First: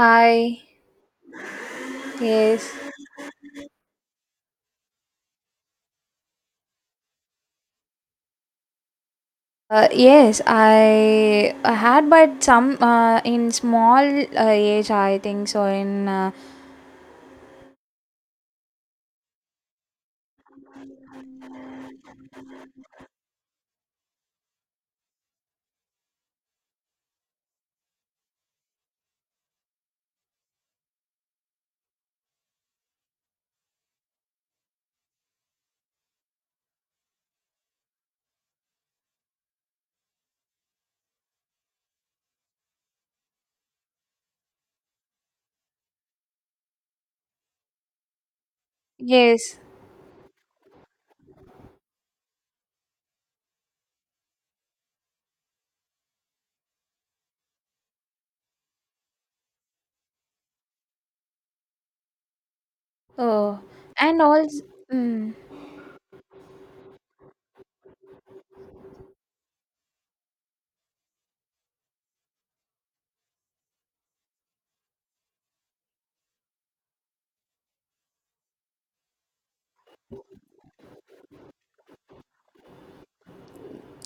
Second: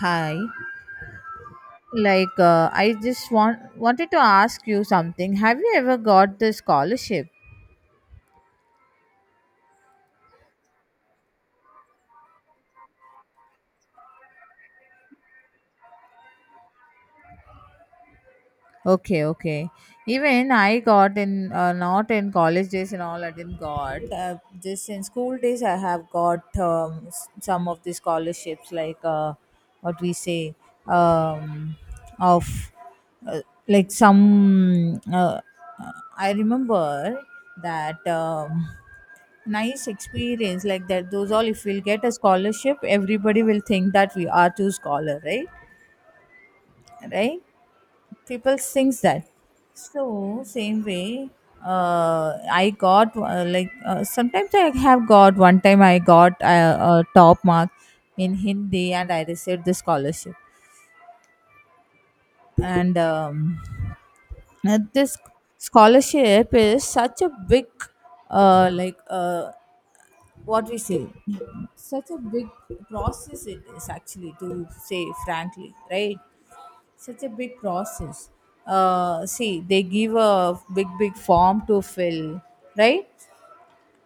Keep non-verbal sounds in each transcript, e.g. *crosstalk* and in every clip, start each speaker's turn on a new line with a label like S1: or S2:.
S1: Hi. Like,
S2: Yes.
S1: I just wanted to ask you something. Have you ever got the scholarship?
S2: Yes, I had, but some in small age, I think so. In
S1: Okay, okay. Even I got in, not in college days and all, I didn't got. Just in school days, I have got some of the scholarships, like what we say, um, of uh, like some. I remember that. Nice experience, like that, those all, if we'll get a scholarship, everybody will think that we are two scholar, right people sings that.
S2: yes,
S1: So same way, I got, sometimes I have got, one time I got a top mark in Hindi and I received the scholarship. And
S2: oh, and also,
S1: this
S2: mm,
S1: scholarship is such a big, uh like uh what we say, such a big process it is, actually, to say frankly, right? Such a big process. See, they give a big, big form to fill, right?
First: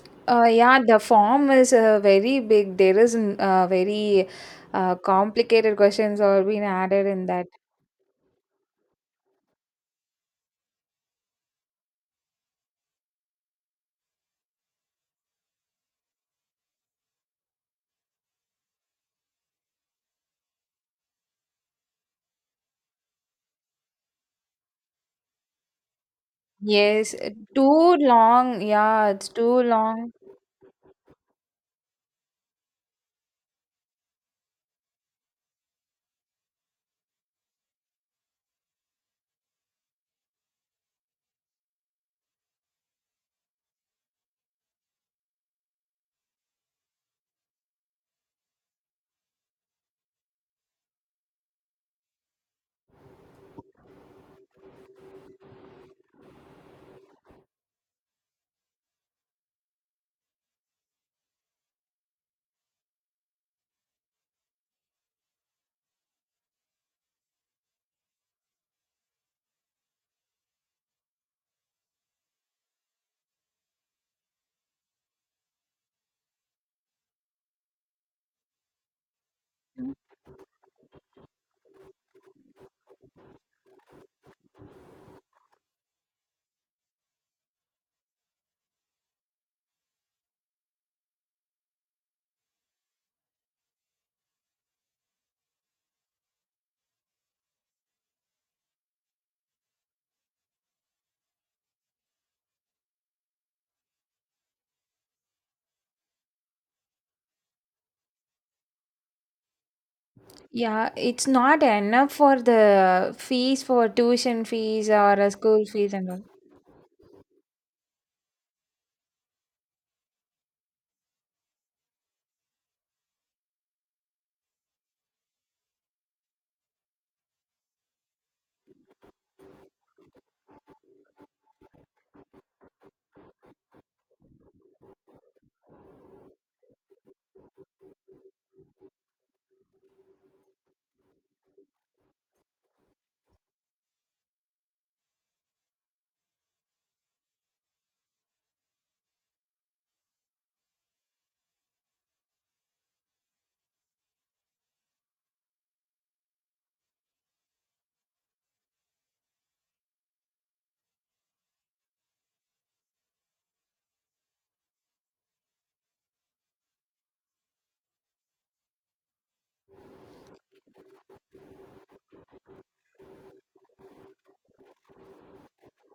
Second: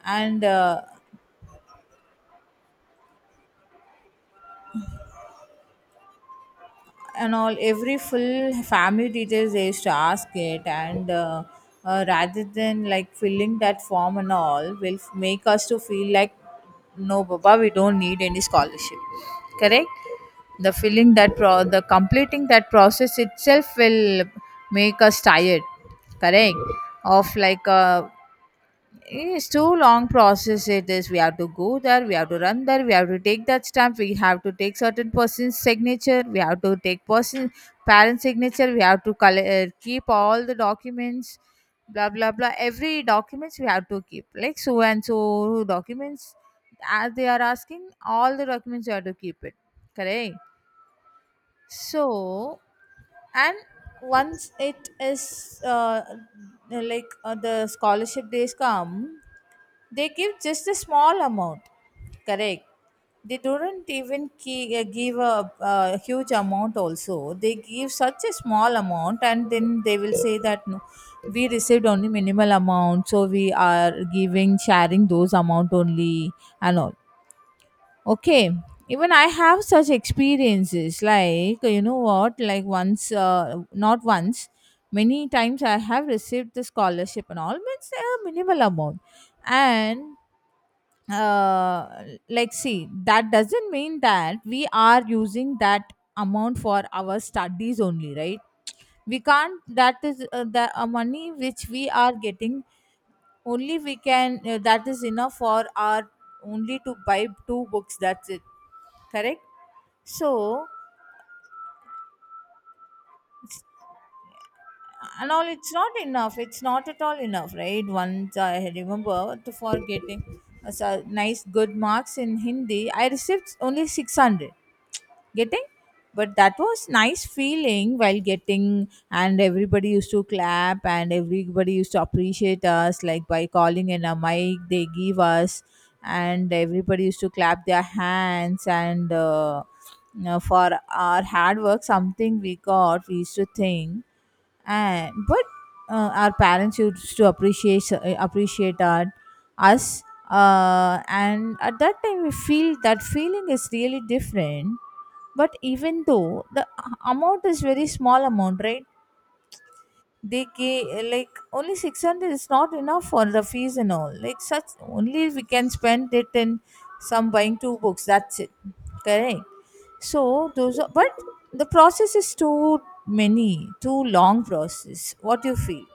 S1: And
S2: yeah,
S1: uh,
S2: the form is very big. There is very complicated questions are being added in
S1: and
S2: that.
S1: all, every full family details they used to ask it, and rather than, like, filling that form and all, will make us to feel like no, Baba, we don't need any scholarship, correct? The filling that the completing that process itself will make us tired, correct?
S2: Yes,
S1: Of, like,
S2: too long. Yeah, it's
S1: it's
S2: too
S1: too long
S2: long.
S1: process it is. We have to go there, we have to run there, we have to take that stamp, we have to take certain person's signature, we have to take person parent signature, we have to keep all the documents, blah blah blah, every documents we have to keep, like so and so documents, as they are asking all the documents you have to keep it, correct? So, and once it is the scholarship days come, they give just a small amount, correct? They don't even give a huge amount also. They give such a small amount and then they will say that no, we received only minimal amount, so we are giving, sharing those amount only and all. Okay. Even I have such experiences, like, you know what, like, once not once, many times I have received the scholarship and all, means a minimal amount. And uh, like, see, that doesn't mean that we are using that amount for our studies only, right? We can't. That is, the money which we are getting, only we can, that is enough for our, only to buy two books, that's it, correct? So,
S2: Yeah, it's not enough for the fees for tuition fees or
S1: and all,
S2: school
S1: it's
S2: fees
S1: not
S2: and all.
S1: enough, it's not at all enough, right? Once I remember, to, for getting so nice good marks in Hindi, I received only 600. Getting, but that was nice feeling while getting, and everybody used to clap, and everybody used to appreciate us, like by calling in a mic they give us, and everybody used to clap their hands. And for our hard work something we got, we used to think. And but our parents used to appreciate us, and at that time we feel that feeling is really different. But even though the amount is very small amount, right? They gave, like, only 600 is not enough for the fees and all, like such, only we can spend it in some buying two books, that's it, correct? So those are, but the process is too many, too long process. What do you feel?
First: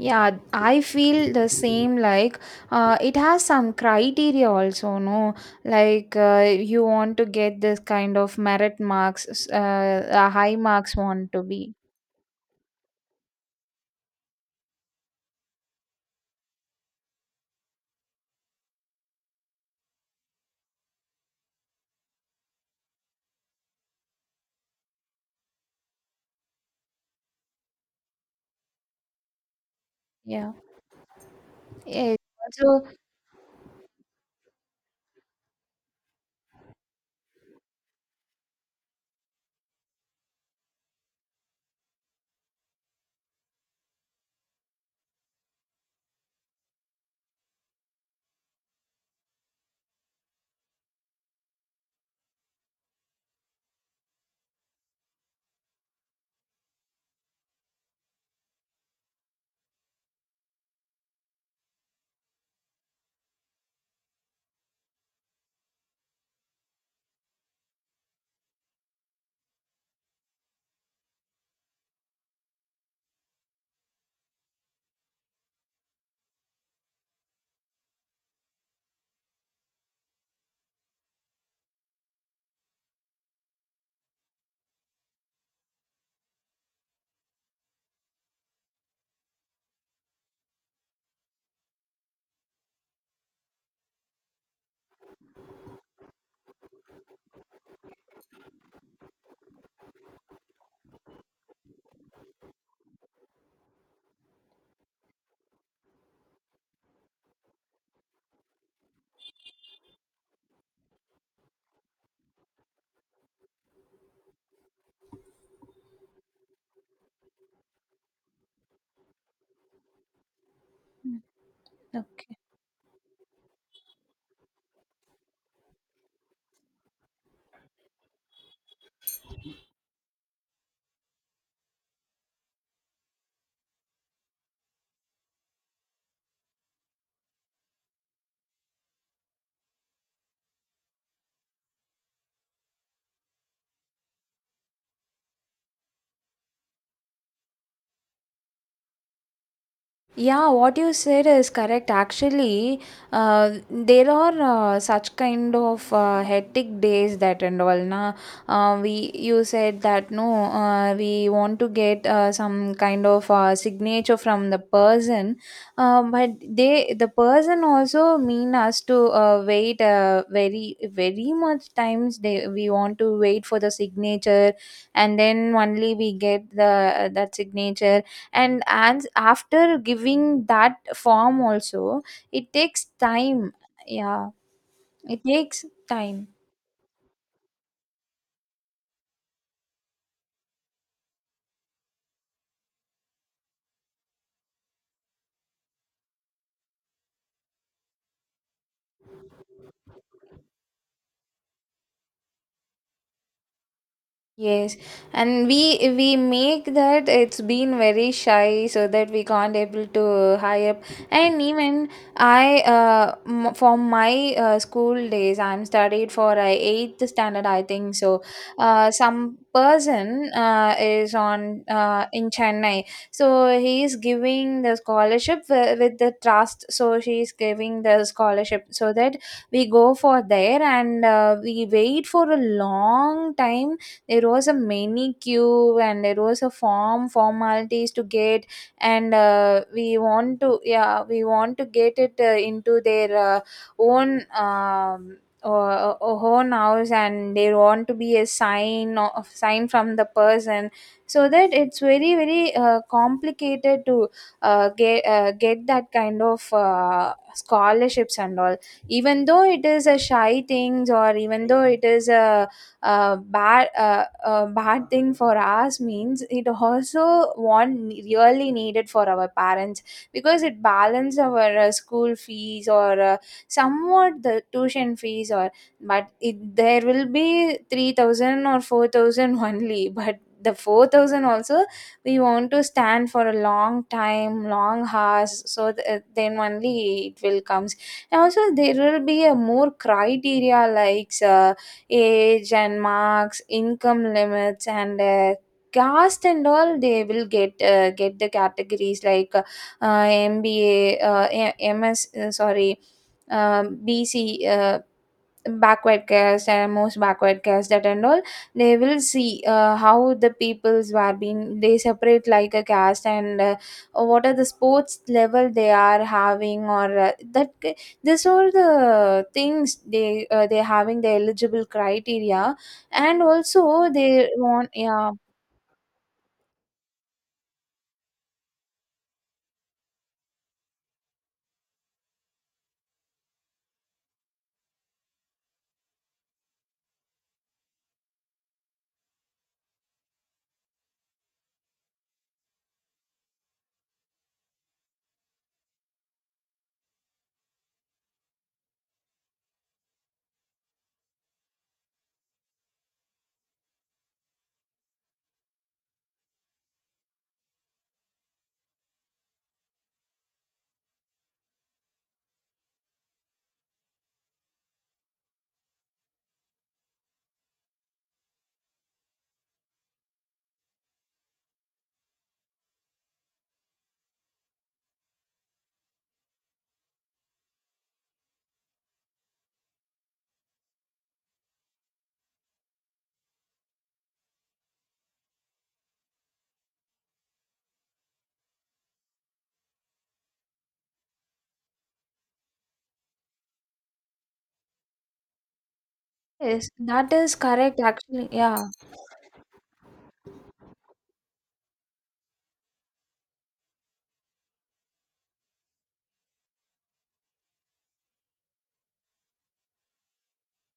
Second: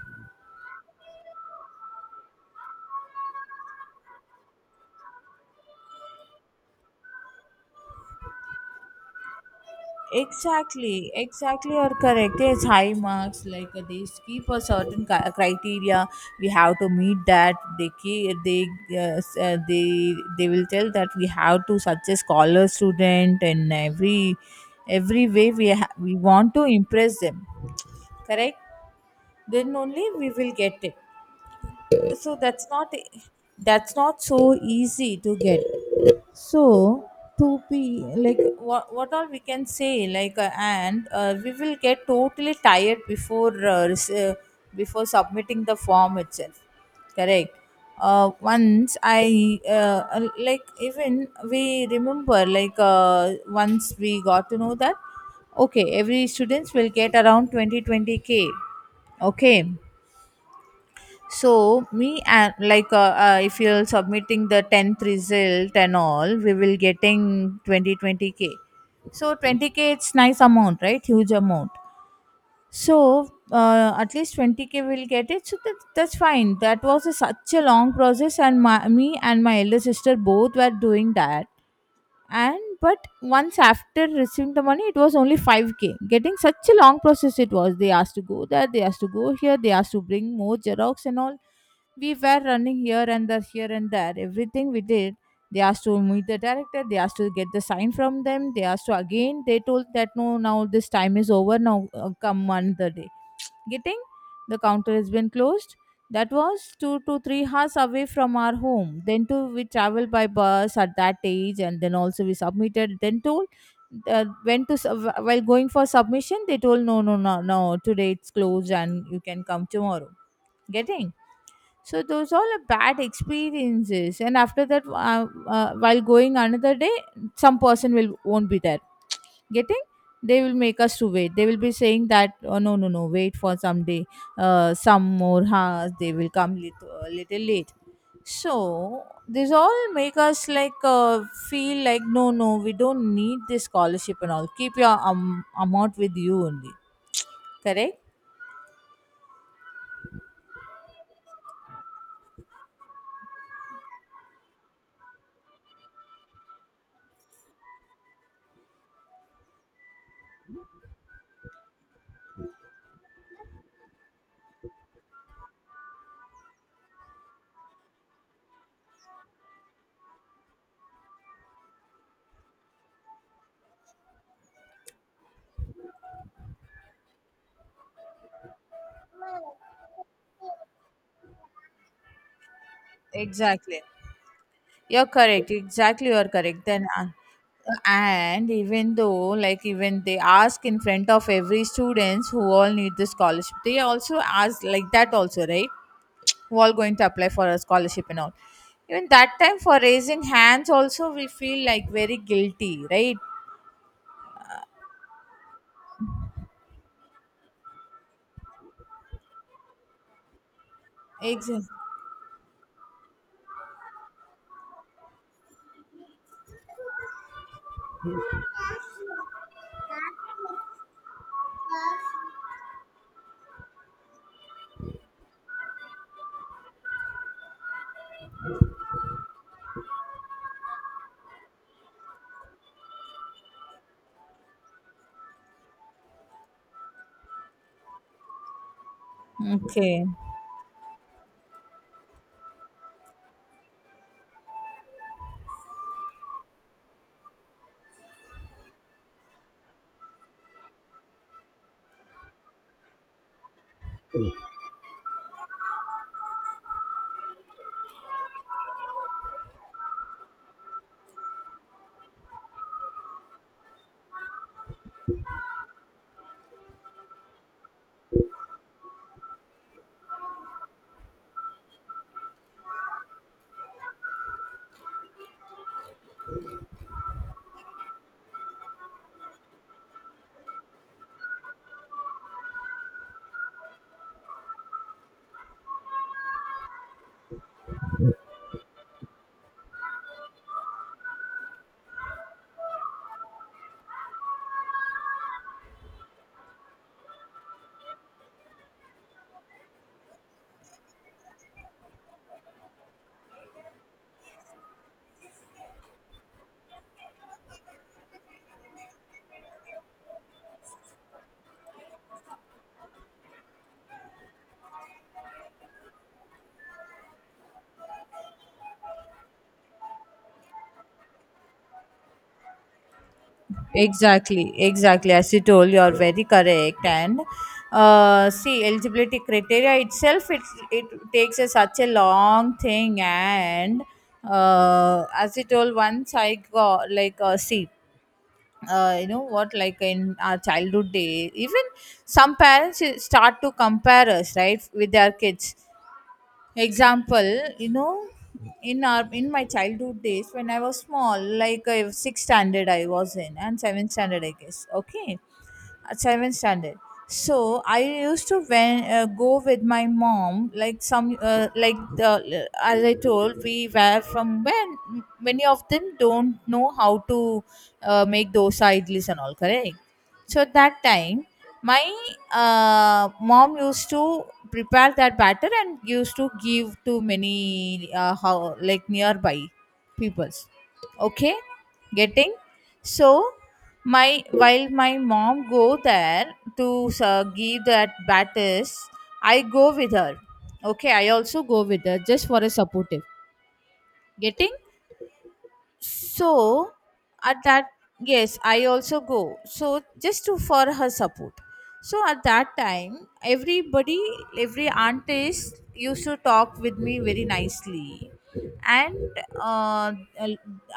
S2: Yeah, I feel the same. It has some criteria also, no? You want to get this kind of merit marks, high marks
S1: Exactly,
S2: want to
S1: exactly,
S2: be.
S1: you're correct. Yes, high marks, like they keep a certain criteria. We have to meet that. They they will tell that we have to such a scholar student, and every way we we want to impress them. Correct? Then only we
S2: Yeah.
S1: will get it.
S2: Yes.
S1: So that's not so easy to get. So to be like what all we can say, like and we will get totally tired before before submitting the form itself, correct? Once I like even we remember, like once we got to know that, okay, every students will get around twenty twenty k. Okay. So me and, like, if you're submitting the 10th result and all, we will getting twenty twenty k. So 20K it's nice amount, right? Huge amount. So at least 20K will get it. So that, that's fine. That was such a long process, and me and my elder sister both were doing that. And but once after receiving the money, it was only 5K. Getting, such a long process it was. They asked to go there, they asked to go here, they asked to bring more Xerox and all, we were running here and there, here and there. Everything we did, they asked to meet the director, they asked to get the sign from them, they asked to again, they told that no, now this time is over, now come another day. Getting, the counter has been closed. That was 2 to 3 hours away from our home. Then too, we traveled by bus at that age, and then also we submitted. Then told, while going for submission, they told no, no, no, no. Today it's closed, and you can come tomorrow. Getting, so
S2: Also,
S1: those all are bad experiences, and after that, while going another day, some person will won't be there. Getting, they will make us to wait. They will be saying that, oh no no no, wait for some day. Some more hours they will come, a little late. So these all make us like, feel like no no, we don't need this scholarship and all. Keep your amount with you only. Correct.
S2: yeah, what you said is correct. Actually, there are such kind of hectic days that and all. Na, we you said that no, we want to get some kind of signature from the person, but they the person also mean us to wait very very much times. They we want to wait for the signature, and then only we get the that signature and after giving that form also it takes time,
S1: Exactly.
S2: yeah,
S1: You're
S2: it
S1: correct.
S2: takes
S1: Exactly,
S2: time.
S1: you're correct. Then, and even though, like, even they ask in front of every students who all need the scholarship, they also ask like that also, right? Who all going to apply for a scholarship and all. Even that time for raising hands, also we feel like very guilty, right?
S2: Yes, and we make that it's been very shy so that we can't able to high up. And
S1: Exactly.
S2: even for my school days, I'm studied for eighth standard, I think. So, some person is on in Chennai, so he is giving the scholarship with the trust. So she is giving the scholarship so that we go for there and we wait for a long time, there was a many queue and there was a form formalities to get. And we
S1: Okay.
S2: want to, yeah, we want to get it into their own um, own house, and they want to be a sign of sign from the person. So that it's very very complicated to get that kind of scholarships and all. Even though it is a shy things, or even though it is a bad thing for us, means it also one really needed for our parents, because it balance our school fees or somewhat the tuition fees. Or but it, there will be 3000 or 4000 *laughs* only, but the 4000 also we want to stand for a long time, long hours, so then only it will comes. And also there will be a more criteria, like age and marks, income limits, and caste and all. They will get the categories, like MBA, MS, sorry, BC, backward caste, and most backward caste, that and all. They will see how the peoples were being, they separate like a caste, and what are the sports level they are having, or that. These are the things they having the eligible criteria. And also they
S1: Exactly,
S2: want, yeah,
S1: exactly. As you told, you are very correct. And see, eligibility criteria itself, it takes such a long thing. And as you told, once I got, like, see, you know what, like in our childhood day, even some parents start to compare us, right, with their kids. Example, you know, in my childhood days, when I was small, like sixth standard I was in, and seventh standard I guess. Okay, at seventh standard, so I used to, go with my mom, like some as I told, we were from, when many of them don't know how to make dosa idlis and all, correct? So at that time my mom used to prepare that batter and used to give to many, how like, nearby peoples. Okay. Getting, so my while my mom go there to give that batters, I go with her. Okay, I also go with her just for a supportive. Getting,
S2: yes,
S1: so
S2: that is
S1: at that,
S2: correct actually,
S1: yes,
S2: yeah,
S1: I also go so just to for her support. So at that time, every aunties used to talk with me very nicely. And uh,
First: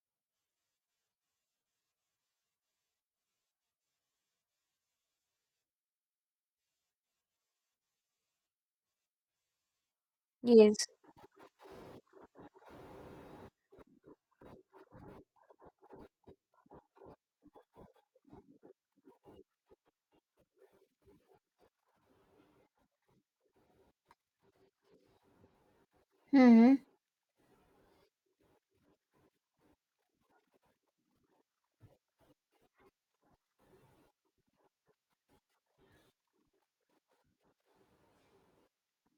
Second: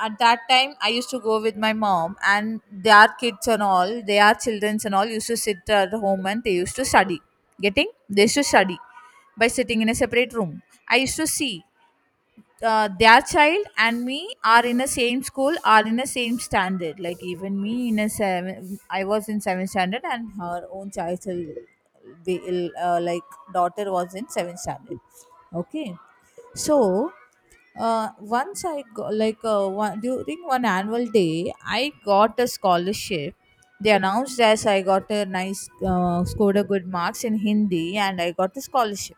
S1: at that time I used to go with my mom, and their kids and all, their childrens and all used to sit at home and they used to study. Getting, they used to study by sitting in a separate room.
S2: yes.
S1: I used to see their child and me are in the same school, are in the same standard, like even me in a seven, I was in seventh standard, and her own child, daughter, was in seventh standard. Okay.
S2: Mm-hmm.
S1: So once I go, like, during one annual day, I got a scholarship. They announced as I got a nice scored a good marks in Hindi and I got the scholarship.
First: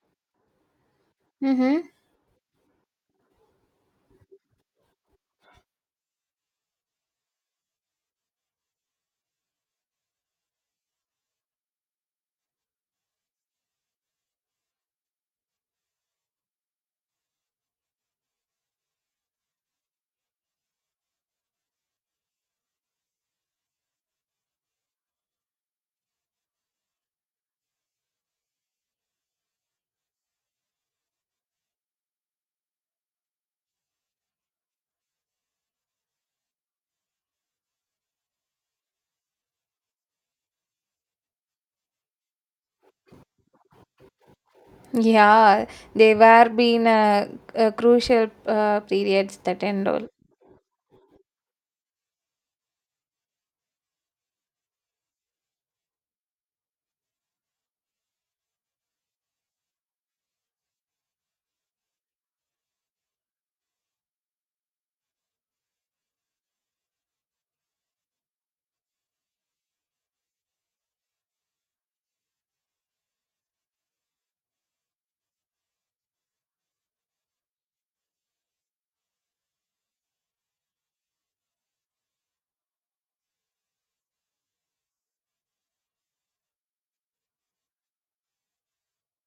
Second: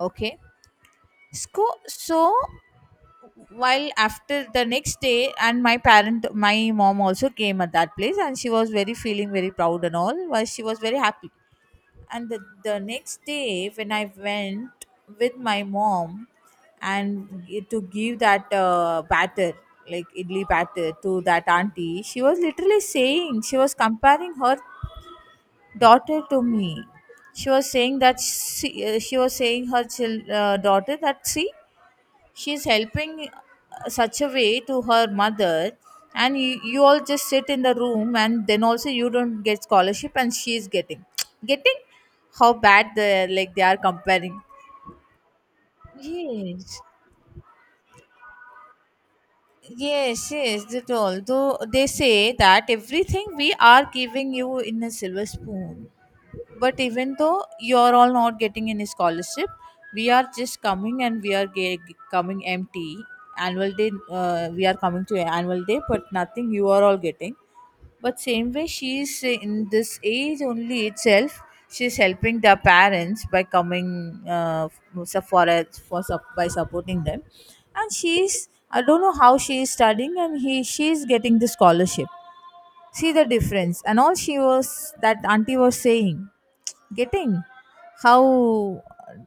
S1: Okay.
S2: Mm-hmm.
S1: So, while after the next day, and my mom also came at that place, and she was very, feeling very proud and all, while she was very happy. And the next day when I went with my mom, and to give that batter, like idli batter, to that auntie, she was literally saying, she was comparing her daughter to me. She was saying that, she was saying her daughter that, see, she's helping such a way to her mother, and you all just sit in the room and then also you don't get scholarship, and she's getting. *tsk* Getting, how bad they, like, they are comparing.
S2: Yeah, they were
S1: Yes,
S2: being a crucial periods that and all.
S1: yes, yes, that all. Although they say that, everything we are giving you in a silver spoon. But even though you're all not getting any scholarship, we are just coming, and we are coming empty. Annual day, we are coming to annual day, but nothing you are all getting. But same way, she is in this age only itself. She's helping their parents by coming for, a, by supporting them, and she's, I don't know how she is studying, and he she is getting the scholarship. See the difference and all, she was, that auntie was saying. Getting how,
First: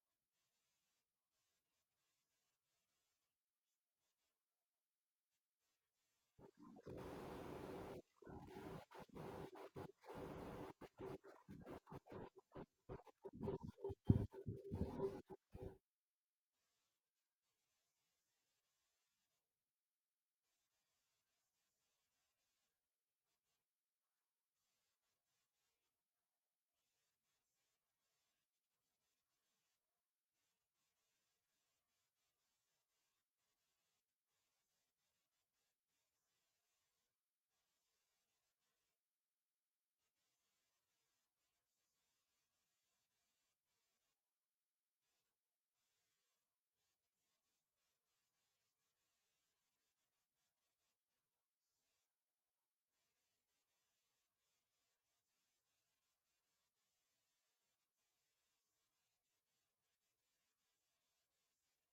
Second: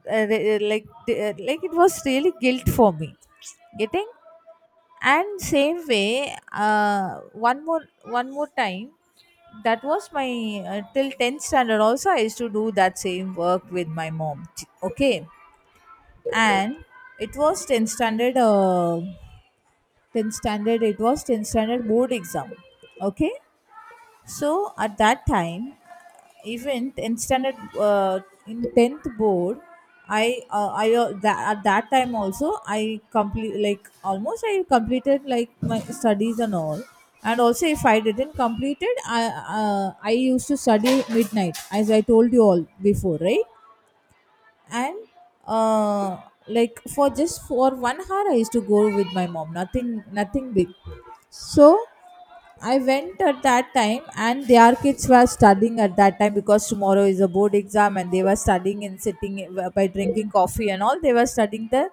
S1: like, it was really guilt for me. Getting. And same way, one more time, that was my, till 10th standard also I used to do that same work with my mom. Okay. And it was 10th standard, uh, 10th standard it was 10th standard board exam. Okay. So at that time, even in standard, in tenth board, at that time also I complete, like almost I completed like my studies and all. And also, if I didn't complete it, I used to study midnight, as I told you all before, right? And uh like, for just for 1 hour I used to go with my mom, nothing, nothing big. So I went at that time, and their kids were studying at that time because tomorrow is a board exam, and they were studying and sitting, by drinking coffee and all, they were studying, the,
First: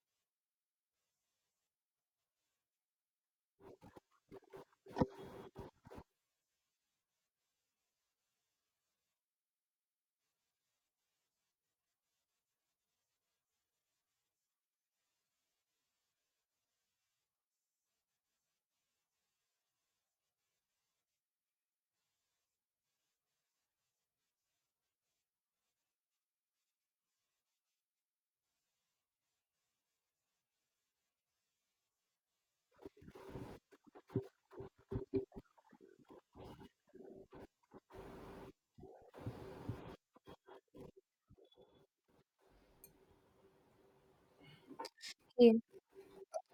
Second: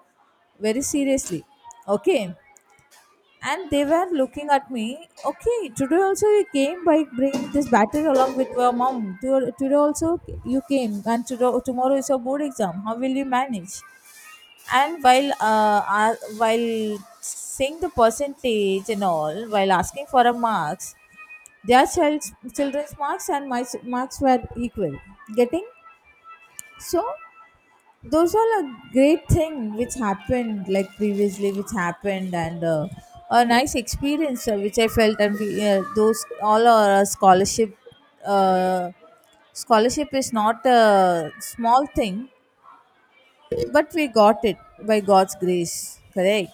S1: very seriously. Okay. And they were looking at me. Okay, today also you came by bringing this battery along with your mom. Today also you came, and today, tomorrow is your board exam, how will you manage? And while saying the percentage and all, while asking for a marks, their child's children's marks and my marks were equal. Getting. So those are a great thing which happened, like previously which happened, and a nice experience which I felt, and those all are a scholarship. uh, Scholarship is not a small thing, but we got it by God's
S2: Ye-
S1: grace, correct?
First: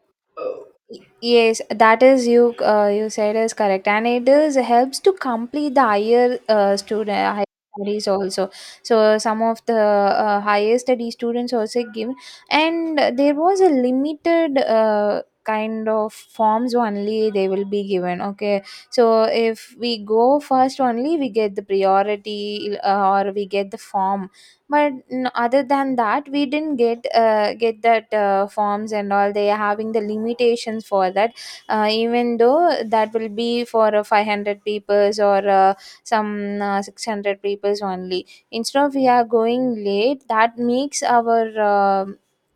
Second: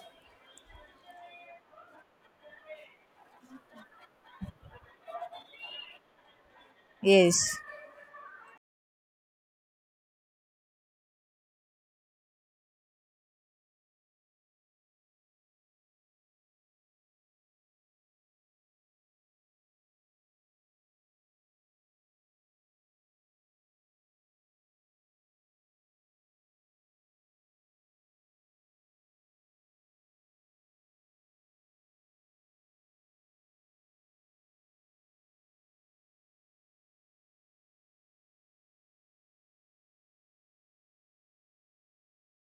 S2: yes, that is you. You said is correct, and it is helps to complete the higher student higher
S1: Yes,
S2: studies also. So some of the higher study students also give, and there was a limited kind of forms only they will be given. Okay, so if we go first only, we get the priority or we get the form. But other than that, we didn't get that forms and all. They are having the limitations for that, even though that will be for 500 peoples, or some 600 peoples only. Instead of, we are going late, that makes our uh,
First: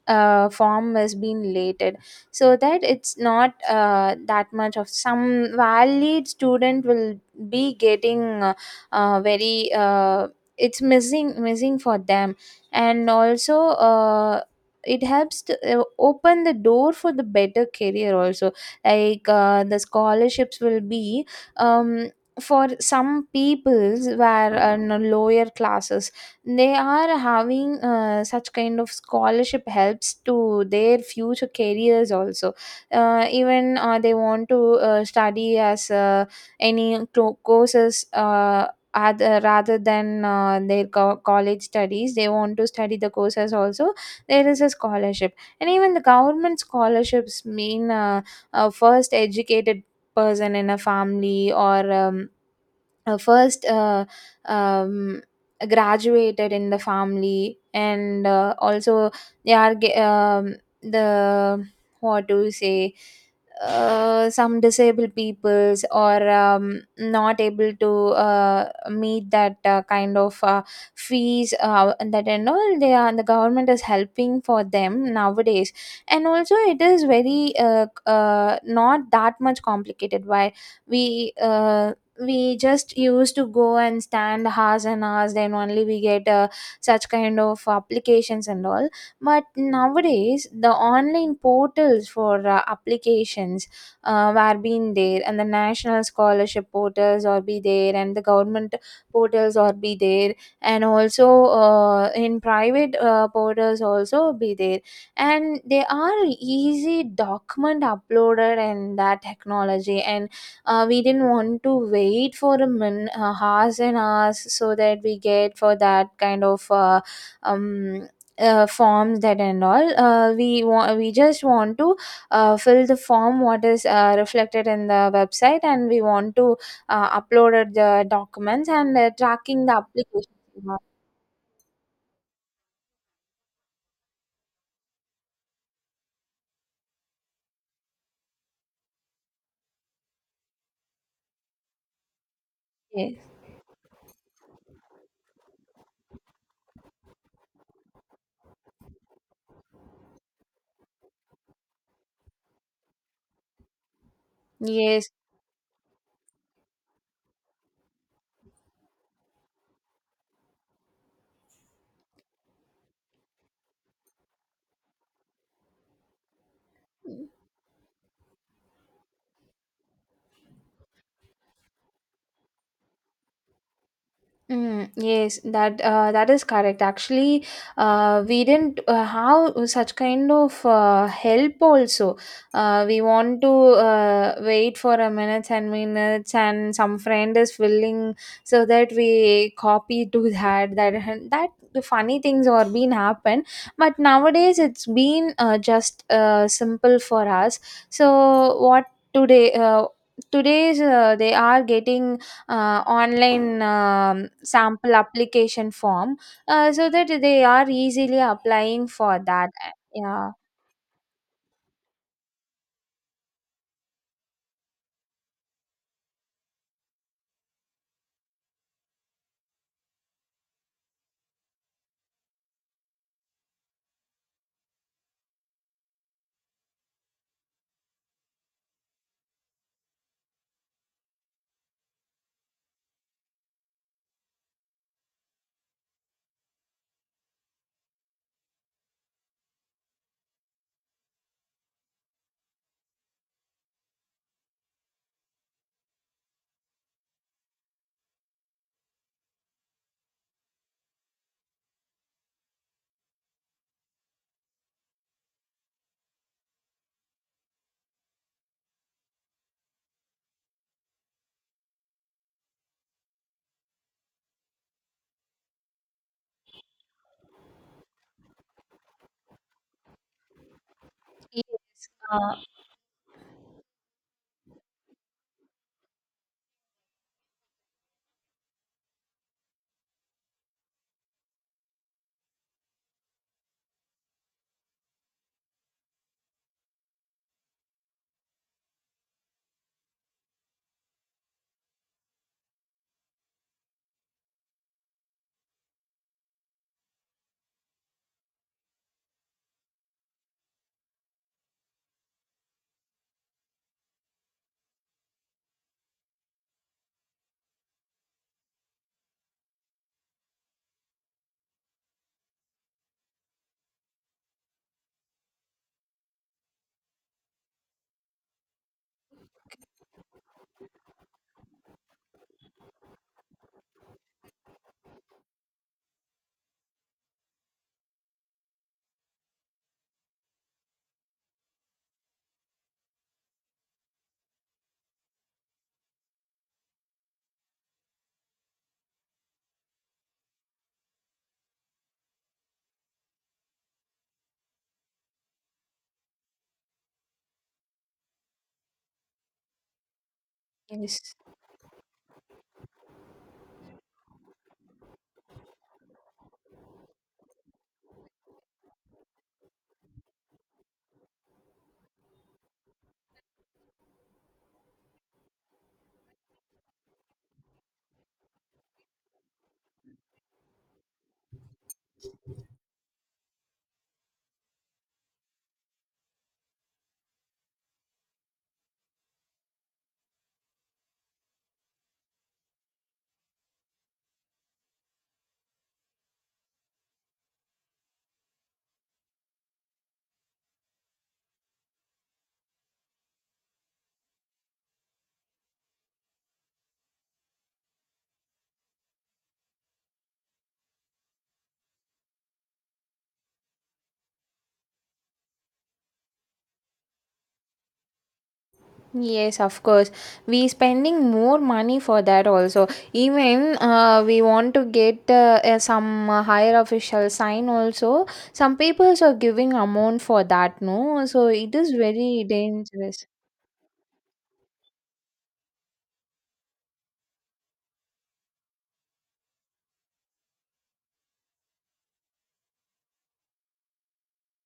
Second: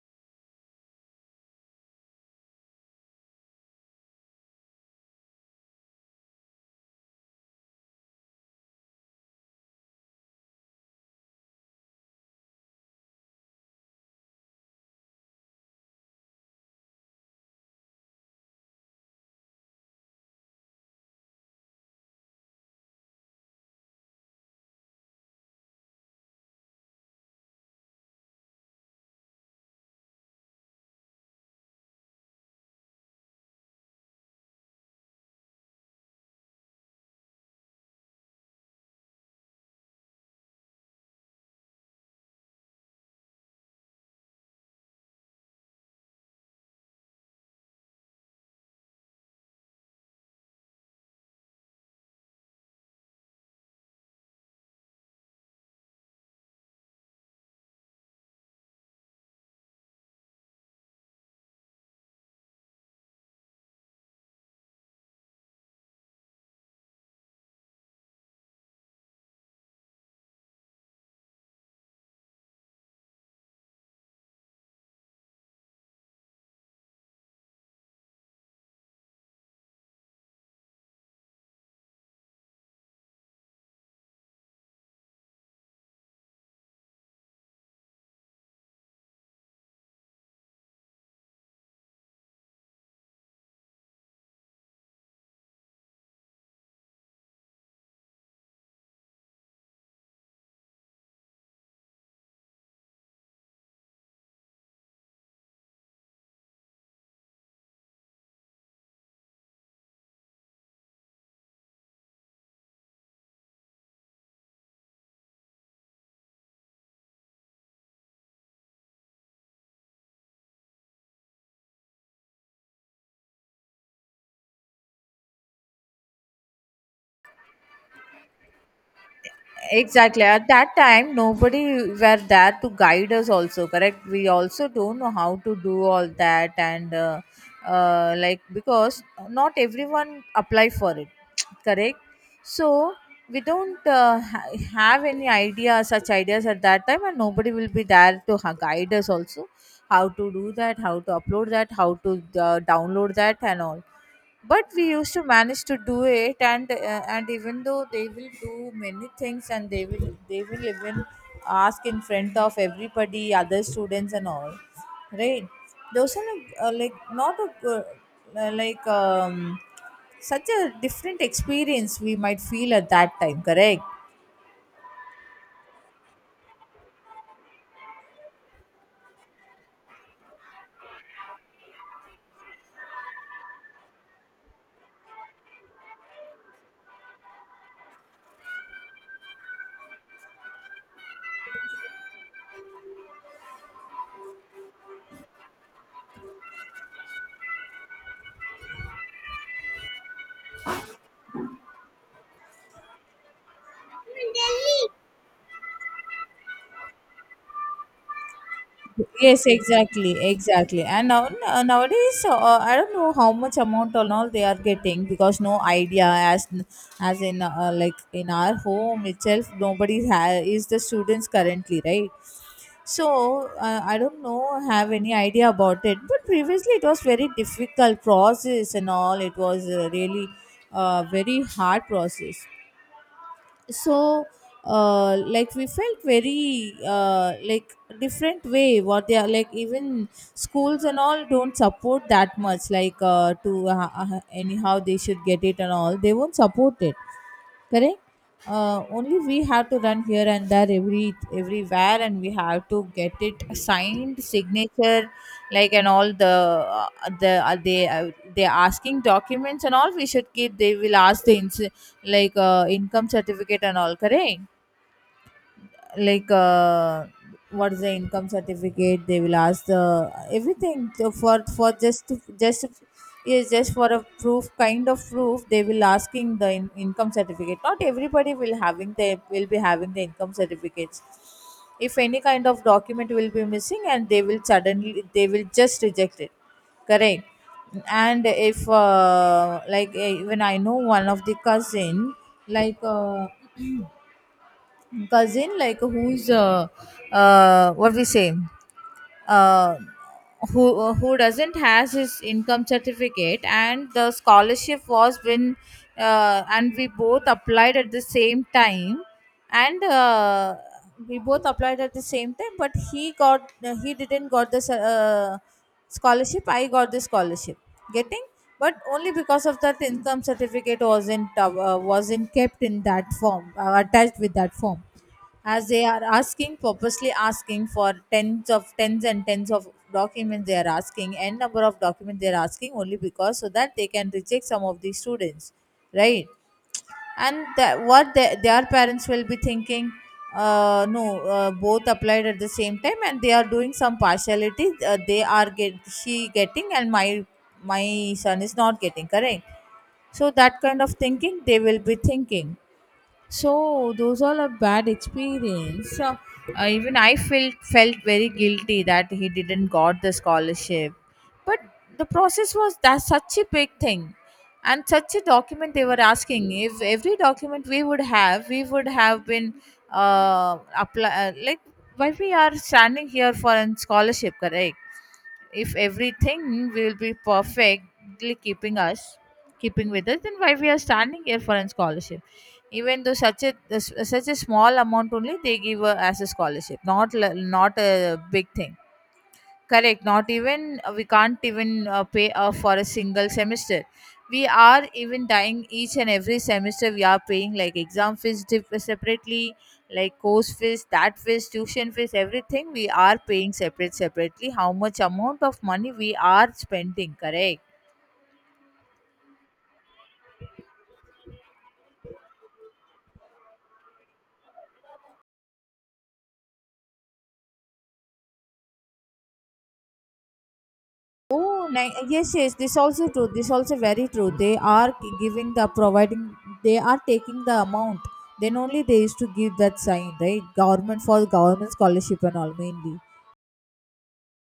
S2: form has been lated. So that it's not that much of, some valid student will be getting very it's missing missing for them. And also uh, it helps to open the door for the better career also. Like the scholarships will be um, for some peoples where lower classes, they are having such kind of scholarship helps to their future careers also. Uh, even they want to study as any courses, other rather than their college studies, they want to study the courses also, there is a scholarship. And even the government scholarships mean a first educated person in a family, or first um, graduated in the family. And also, they are the, what do you say, some disabled peoples, or not able to meet that kind of fees and that and all. They are the government is helping for them nowadays. And also it is very not that much complicated. Why we uh, we just used to go and stand hours and hours, then only we get such kind of applications and all. But nowadays the online portals for applications uh, are being there, and the national scholarship portals are be there, and the government portals are be there. And also in private portals also be there. And they are easy document uploaded in that technology. And we didn't want to wait for a min hours and hours, so that we get for that kind of um forms that and all. Uh, we want, we just want to fill the form what is reflected in the website, and we want to upload the documents, and tracking the
S1: exactly.
S2: application.
S1: At that time nobody were there to guide us also, correct? We also don't know how to do all that, and like, because not everyone apply for it. *tsk* Correct. So
S2: Yes,
S1: we don't have any idea, such ideas at that time, and nobody will be there to guide us also, how to do that, how to upload that, how to download that and all. But we
S2: yes.
S1: used to manage to do it. And and even though they will do many things, and they will even ask in front of everybody, other students and all, right? Those are like not a good, uh, like um such a different experience we might feel at that time, correct?
S2: Mm, yes, that that is correct. Actually, we didn't have such kind of help. Also, we want to wait for a minute, and minutes, and some friend is filling, so that we copy to that. That, that the funny things are being happen. But nowadays, it's been just simple for us. So what today? Today's they are getting online sample application form, so that they are easily applying for
S1: Yes,
S2: that.
S1: exactly,
S2: Yeah,
S1: exactly. And now nowadays, I don't know how much amount or all they are getting, because no idea, as in like, in our home itself, nobody is the students currently, right? So I don't know, have any idea about it. But previously, it was very difficult process and all. It was really very hard process. So like, we felt very like different way, what they are, like even schools and all don't support that much, like to anyhow they should get it and all, they won't support it, correct? Only we have to run here and there, every everywhere, and we have to get it signed, signature, like, and all the, uh, they asking documents and all we should keep. They will ask the like, income certificate and all, correct? Like, what's the income certificate, they will ask the everything for
S2: yes,
S1: just to, just, yes, just for a proof, kind of proof, they will asking the income certificate. Not everybody will having the, will be having the income certificates. If any kind of document will be missing, and they will suddenly, they will just reject it, correct? And if even I know one of the cousin, like, *clears throat* cousin like, who's what we say, uh, who doesn't has his income certificate, and the scholarship was when, and we both applied at the same time. And we both applied at the same time but he got, he didn't got this scholarship, I got this scholarship. Getting. But only because of that income certificate wasn't kept in that form, attached with that form. As they are asking, purposely asking for tens of tens and tens of documents, they are asking n number of documents, they are asking, only because so that they can reject some of the students, right? And that what the, their parents will be thinking. No Both applied at the same time, and they are doing some partiality, they are get, she getting and my son is not getting, correct? So that kind of
S2: yes.
S1: thinking they will be thinking. So those all are bad experience. So even I felt very guilty that he didn't got the scholarship. But the process was that such a big thing, and such a document they were asking. If every document we would have, we would have been uh, apply like, why we are standing here for a scholarship, correct? If everything will be perfectly keeping us, keeping with us, then why we are standing here for a scholarship? Even though such a, such a small amount only they give, as a scholarship, not l- not a big thing. Correct. Not even we can't even pay off for a single semester. We are even dying each and every semester. We are paying like exam fees separately, like course fees, that fees, tuition fees, everything. We are paying separately. How much amount of money we are spending? Correct.
S2: Yes, of course. We spending more money for that also. Even we want to get some higher official sign also. Some people are giving amount for that, no? So it
S1: Oh,
S2: is very
S1: yes, yes. This
S2: dangerous.
S1: also true. This also very true. They are giving, the providing. They are taking the amount. Then only they used to give that sign, right? Government, for government scholarship and all mainly.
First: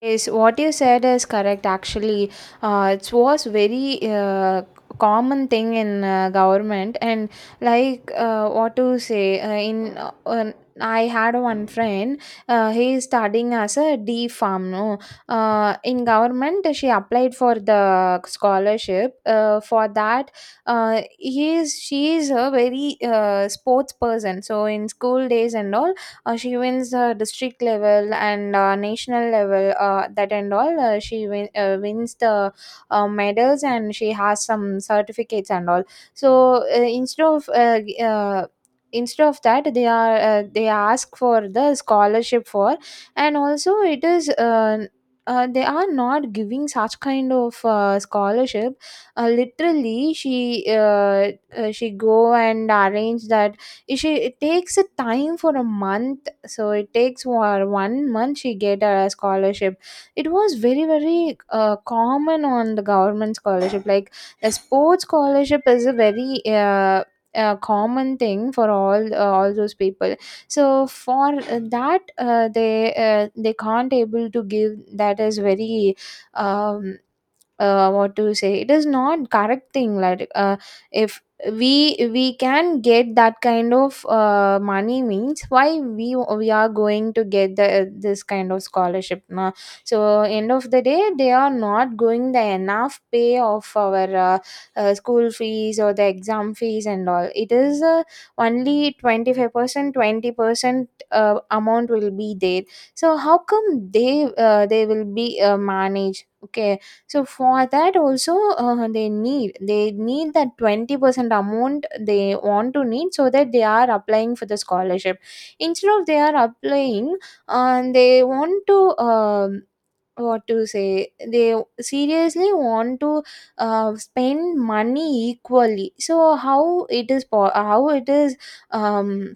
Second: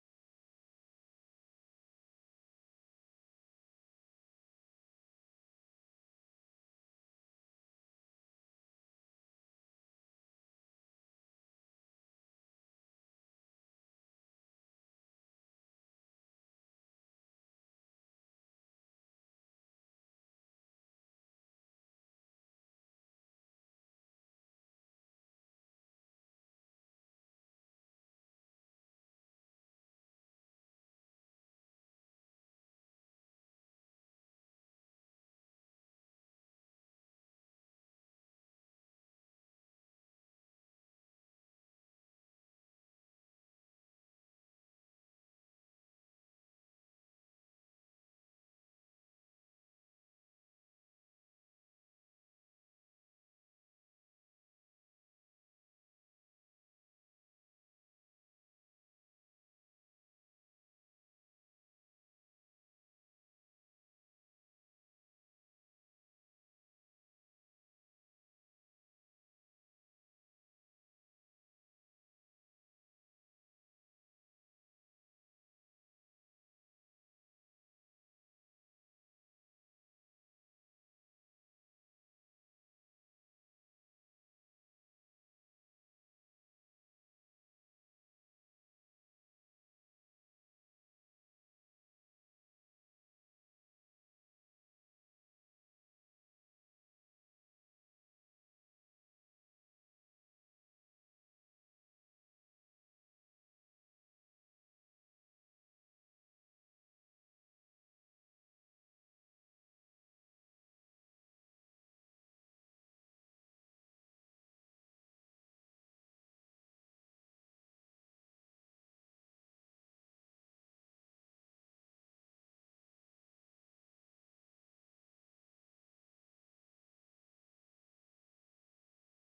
S2: Yes, what you said is correct. Actually, it was very common thing in government, and like what to say in. I had one friend. He is studying as a D farm. No, in government she applied for the scholarship. For that, he is she is a very sports person. So in school days and all, she wins district level, and national level, that and all she win, wins the medals, and she has some certificates and all. So instead of that, they are they ask for the scholarship for. And also it is they are not giving such kind of scholarship. Uh, literally she go and arrange that, is she it takes a time for a month. So it takes for 1 month she get a scholarship. It was very very common on the government scholarship, like a sports scholarship is a very common thing for all, all those people. So for that they can't able to give. That is very um, what to say, it is not correct thing, like if we can get that kind of money means, why we are going to get the this kind of scholarship, na? So end of the day, they are not going the enough pay of our school fees, or the exam fees and all. It is only 25% 20% amount will be there. So how come they will be managed, okay? So for that also, they need, they need that 20% amount, they want to need, so that they are applying for the scholarship. Instead of, they are applying, and they want to, what to say, they seriously want to spend money equally. So how it is how it is, um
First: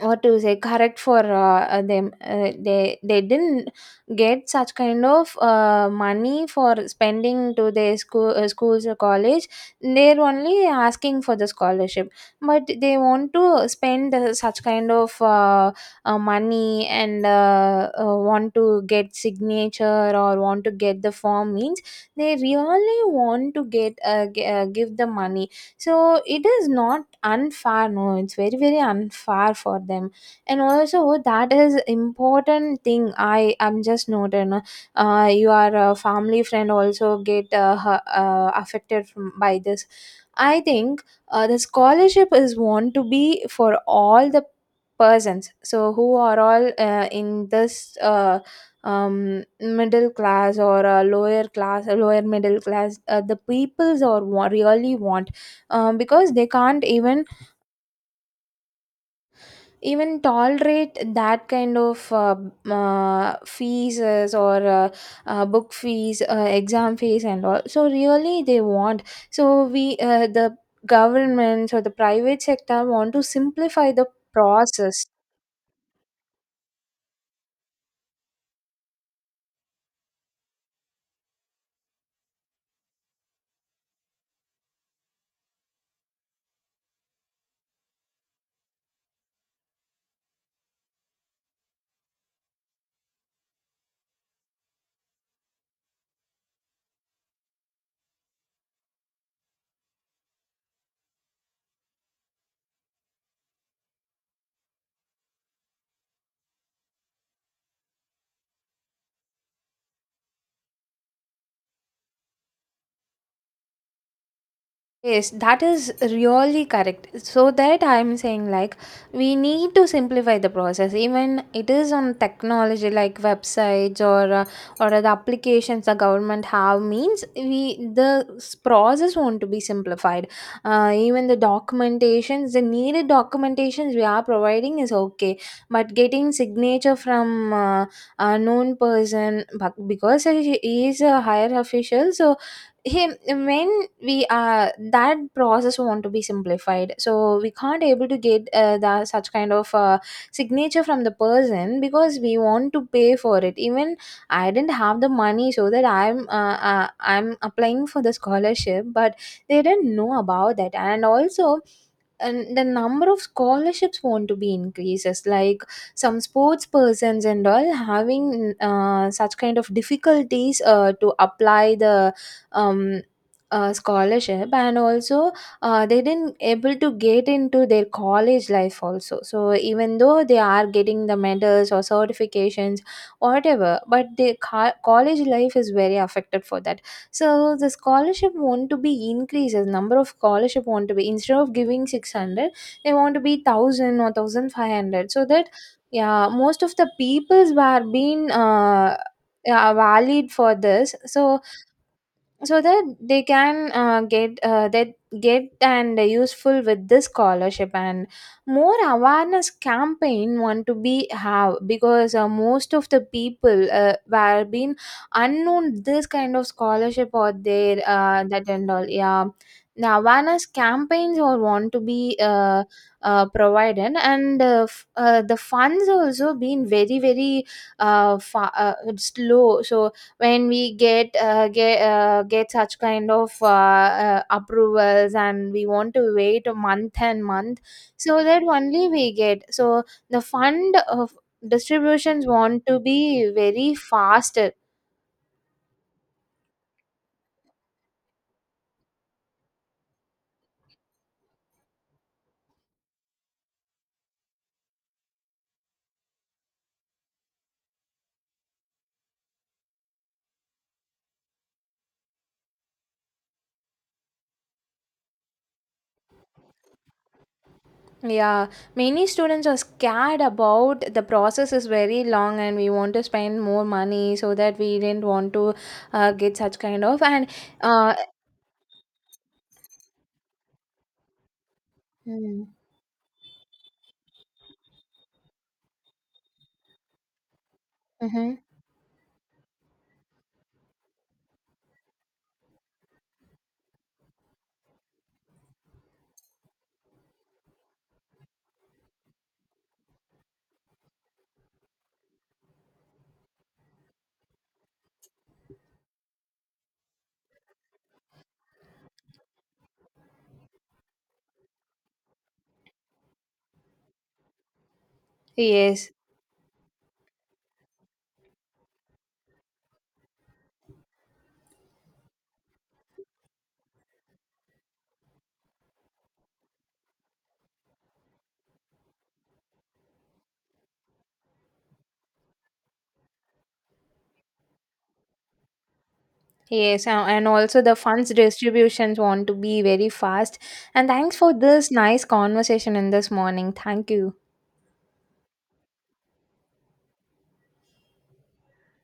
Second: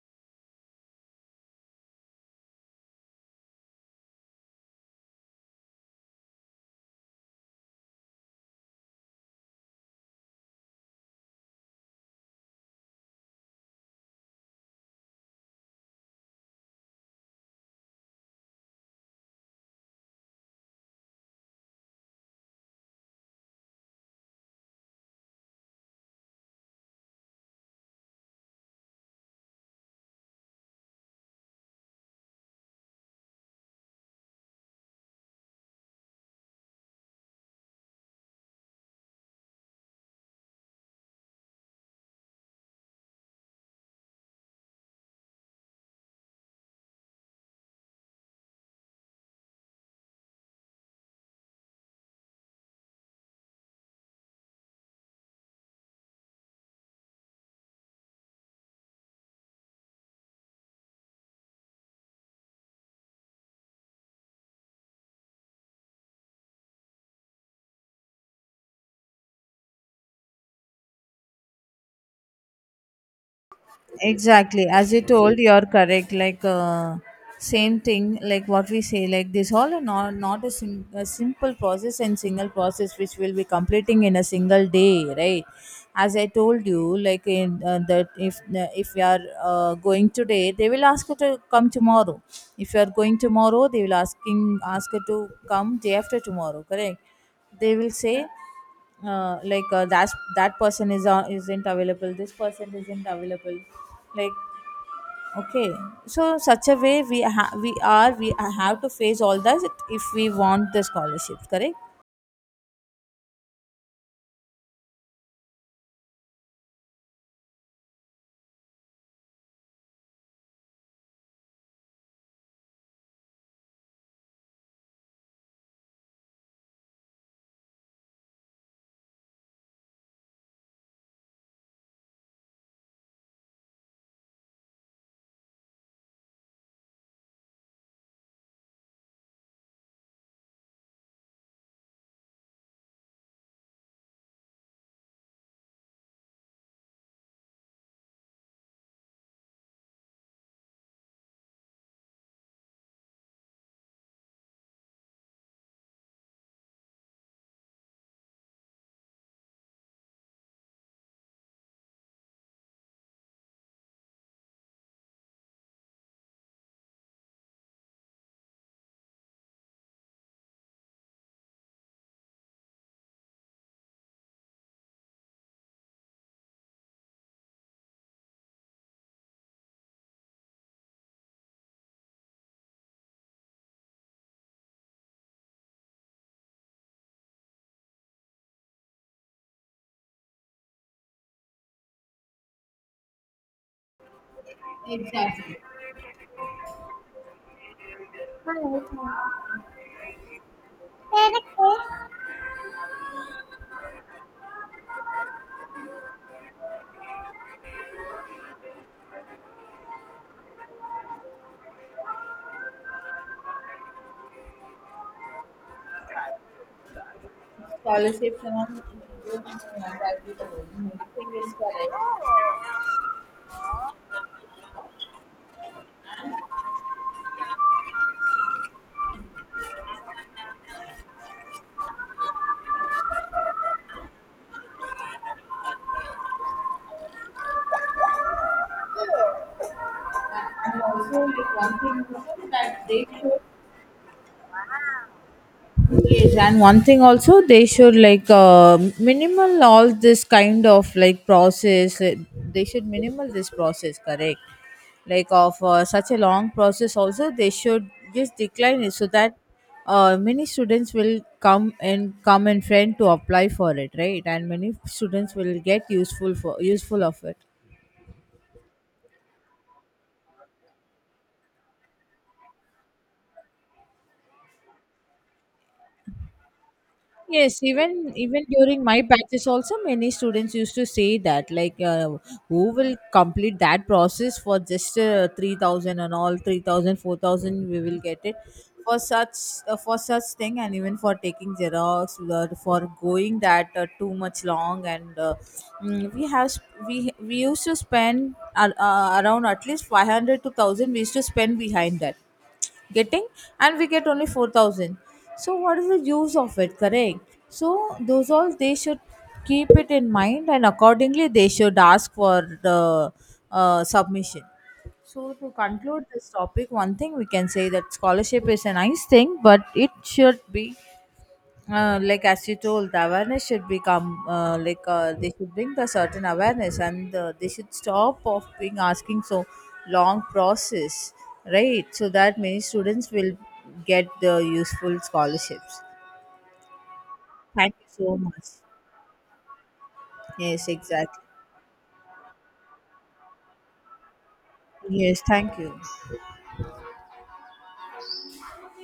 S2: what to say, correct for them. Uh, they didn't get such kind of money for spending to their school, schools or college. They're only asking for the scholarship, but they want to spend such kind of money, and want to get signature, or want to get the form, means they really want to get give the money. So it is not unfair, no, it's very very unfair for them. And also that is important thing I am just noted, no? Your family friend also get affected from, by this, I think. Uh, the scholarship is want to be for all the persons, so who are all in this middle class, or lower class, lower middle class, the peoples or really want, because they can't even even tolerate that kind of fees is or book fees, exam fees and all. So really they want. So we the governments, or the private sector want to simplify the
S1: Exactly, as you
S2: process.
S1: told, you're correct. Like same thing, like what we say, like, this all are not, not a, a simple process and single process which will be completing in a single day, right? As I told you, like in that, if you are going today, they will ask you to come tomorrow. If you are going tomorrow, they will ask you to come day after tomorrow, correct? They will say that, that person is isn't available, this person isn't available, like, okay. So such a way we ha- we are we have to face all that, if we want the scholarships, correct?
S2: Yes, that is really correct. So that I am saying, like, we need to simplify the process. Even it is on technology, like websites, or the applications the government have, means we the process want to be simplified. Even the documentations, the needed documentations we are providing is okay, but getting signature from a known person, but because he is a higher official, so him when we are, that process want to be simplified, so we can't able to get the such kind of signature from the person, because we want to pay for it. Even I didn't have the money, so that I'm I'm applying for the scholarship, but they didn't know about that. And also, and the number of scholarships want to be increases, like some sports persons and all having such kind of difficulties to apply the um, scholarship. And also they didn't able to get into their college life also. So even though they are getting the medals or certifications whatever, but the college life is very affected for that. So the scholarship want to be increased, the number of scholarship want to be, instead of giving 600, they want to be 1000 or 1500. So
S1: Yes.
S2: that, yeah, most of the peoples were being yeah, valid for this. So so that they can get that, get and useful with this scholarship. And more awareness campaign want to be have, because most of the people were been unknown this kind of scholarship, or their
S1: Scholarships
S2: that
S1: and
S2: and all, yeah.
S1: all, everything
S2: The awareness campaigns or
S1: is
S2: want to be
S1: correct.
S2: provided. And the funds also been very very slow. So when we get get such kind of approvals, and we want to wait a month and month, so that only we get. So the fund
S1: And
S2: of
S1: also, like, one thing
S2: distributions
S1: is
S2: want to
S1: that they
S2: be
S1: should,
S2: very faster.
S1: yes, and one thing also they should, like minimal all this kind of like process. They should minimal this process, correct? Like of such a long process, also they should just decline it, so that many students will come and come in front to apply for it, right? And many students will get useful, for useful of it.
S2: Yeah, many students are scared about the process is very long, and we want to spend more money, so that we didn't want to get such kind of. And
S1: Yes,
S2: uh,
S1: even even during my batches also, many students used to say that, like who will complete that process for just 3,000 and all, 3,000, 4,000, we will get it.
S2: mm-hmm.
S1: For such, for such thing, and even for taking xerox, for going that too much long, and we used to spend around at least 500 to 1000 we used to spend behind that. Getting. And we get only 4,000. So what is the use of it, correct? So those all they should keep it in mind, and accordingly they should ask for the, submission. So to
S2: Yes.
S1: conclude this topic, one thing we can say, that scholarship is a nice thing, but it should be, like as you told, the awareness should become, they should bring the certain awareness, and they should stop of being asking so long process, right? So that many students will get the useful scholarships.
S2: Yes, and also
S1: Thank
S2: the
S1: you
S2: funds
S1: so much.
S2: distributions want to be very fast.
S1: Yes,
S2: And thanks
S1: exactly.
S2: for this nice conversation in this morning. Thank you.
S1: Yes, thank you.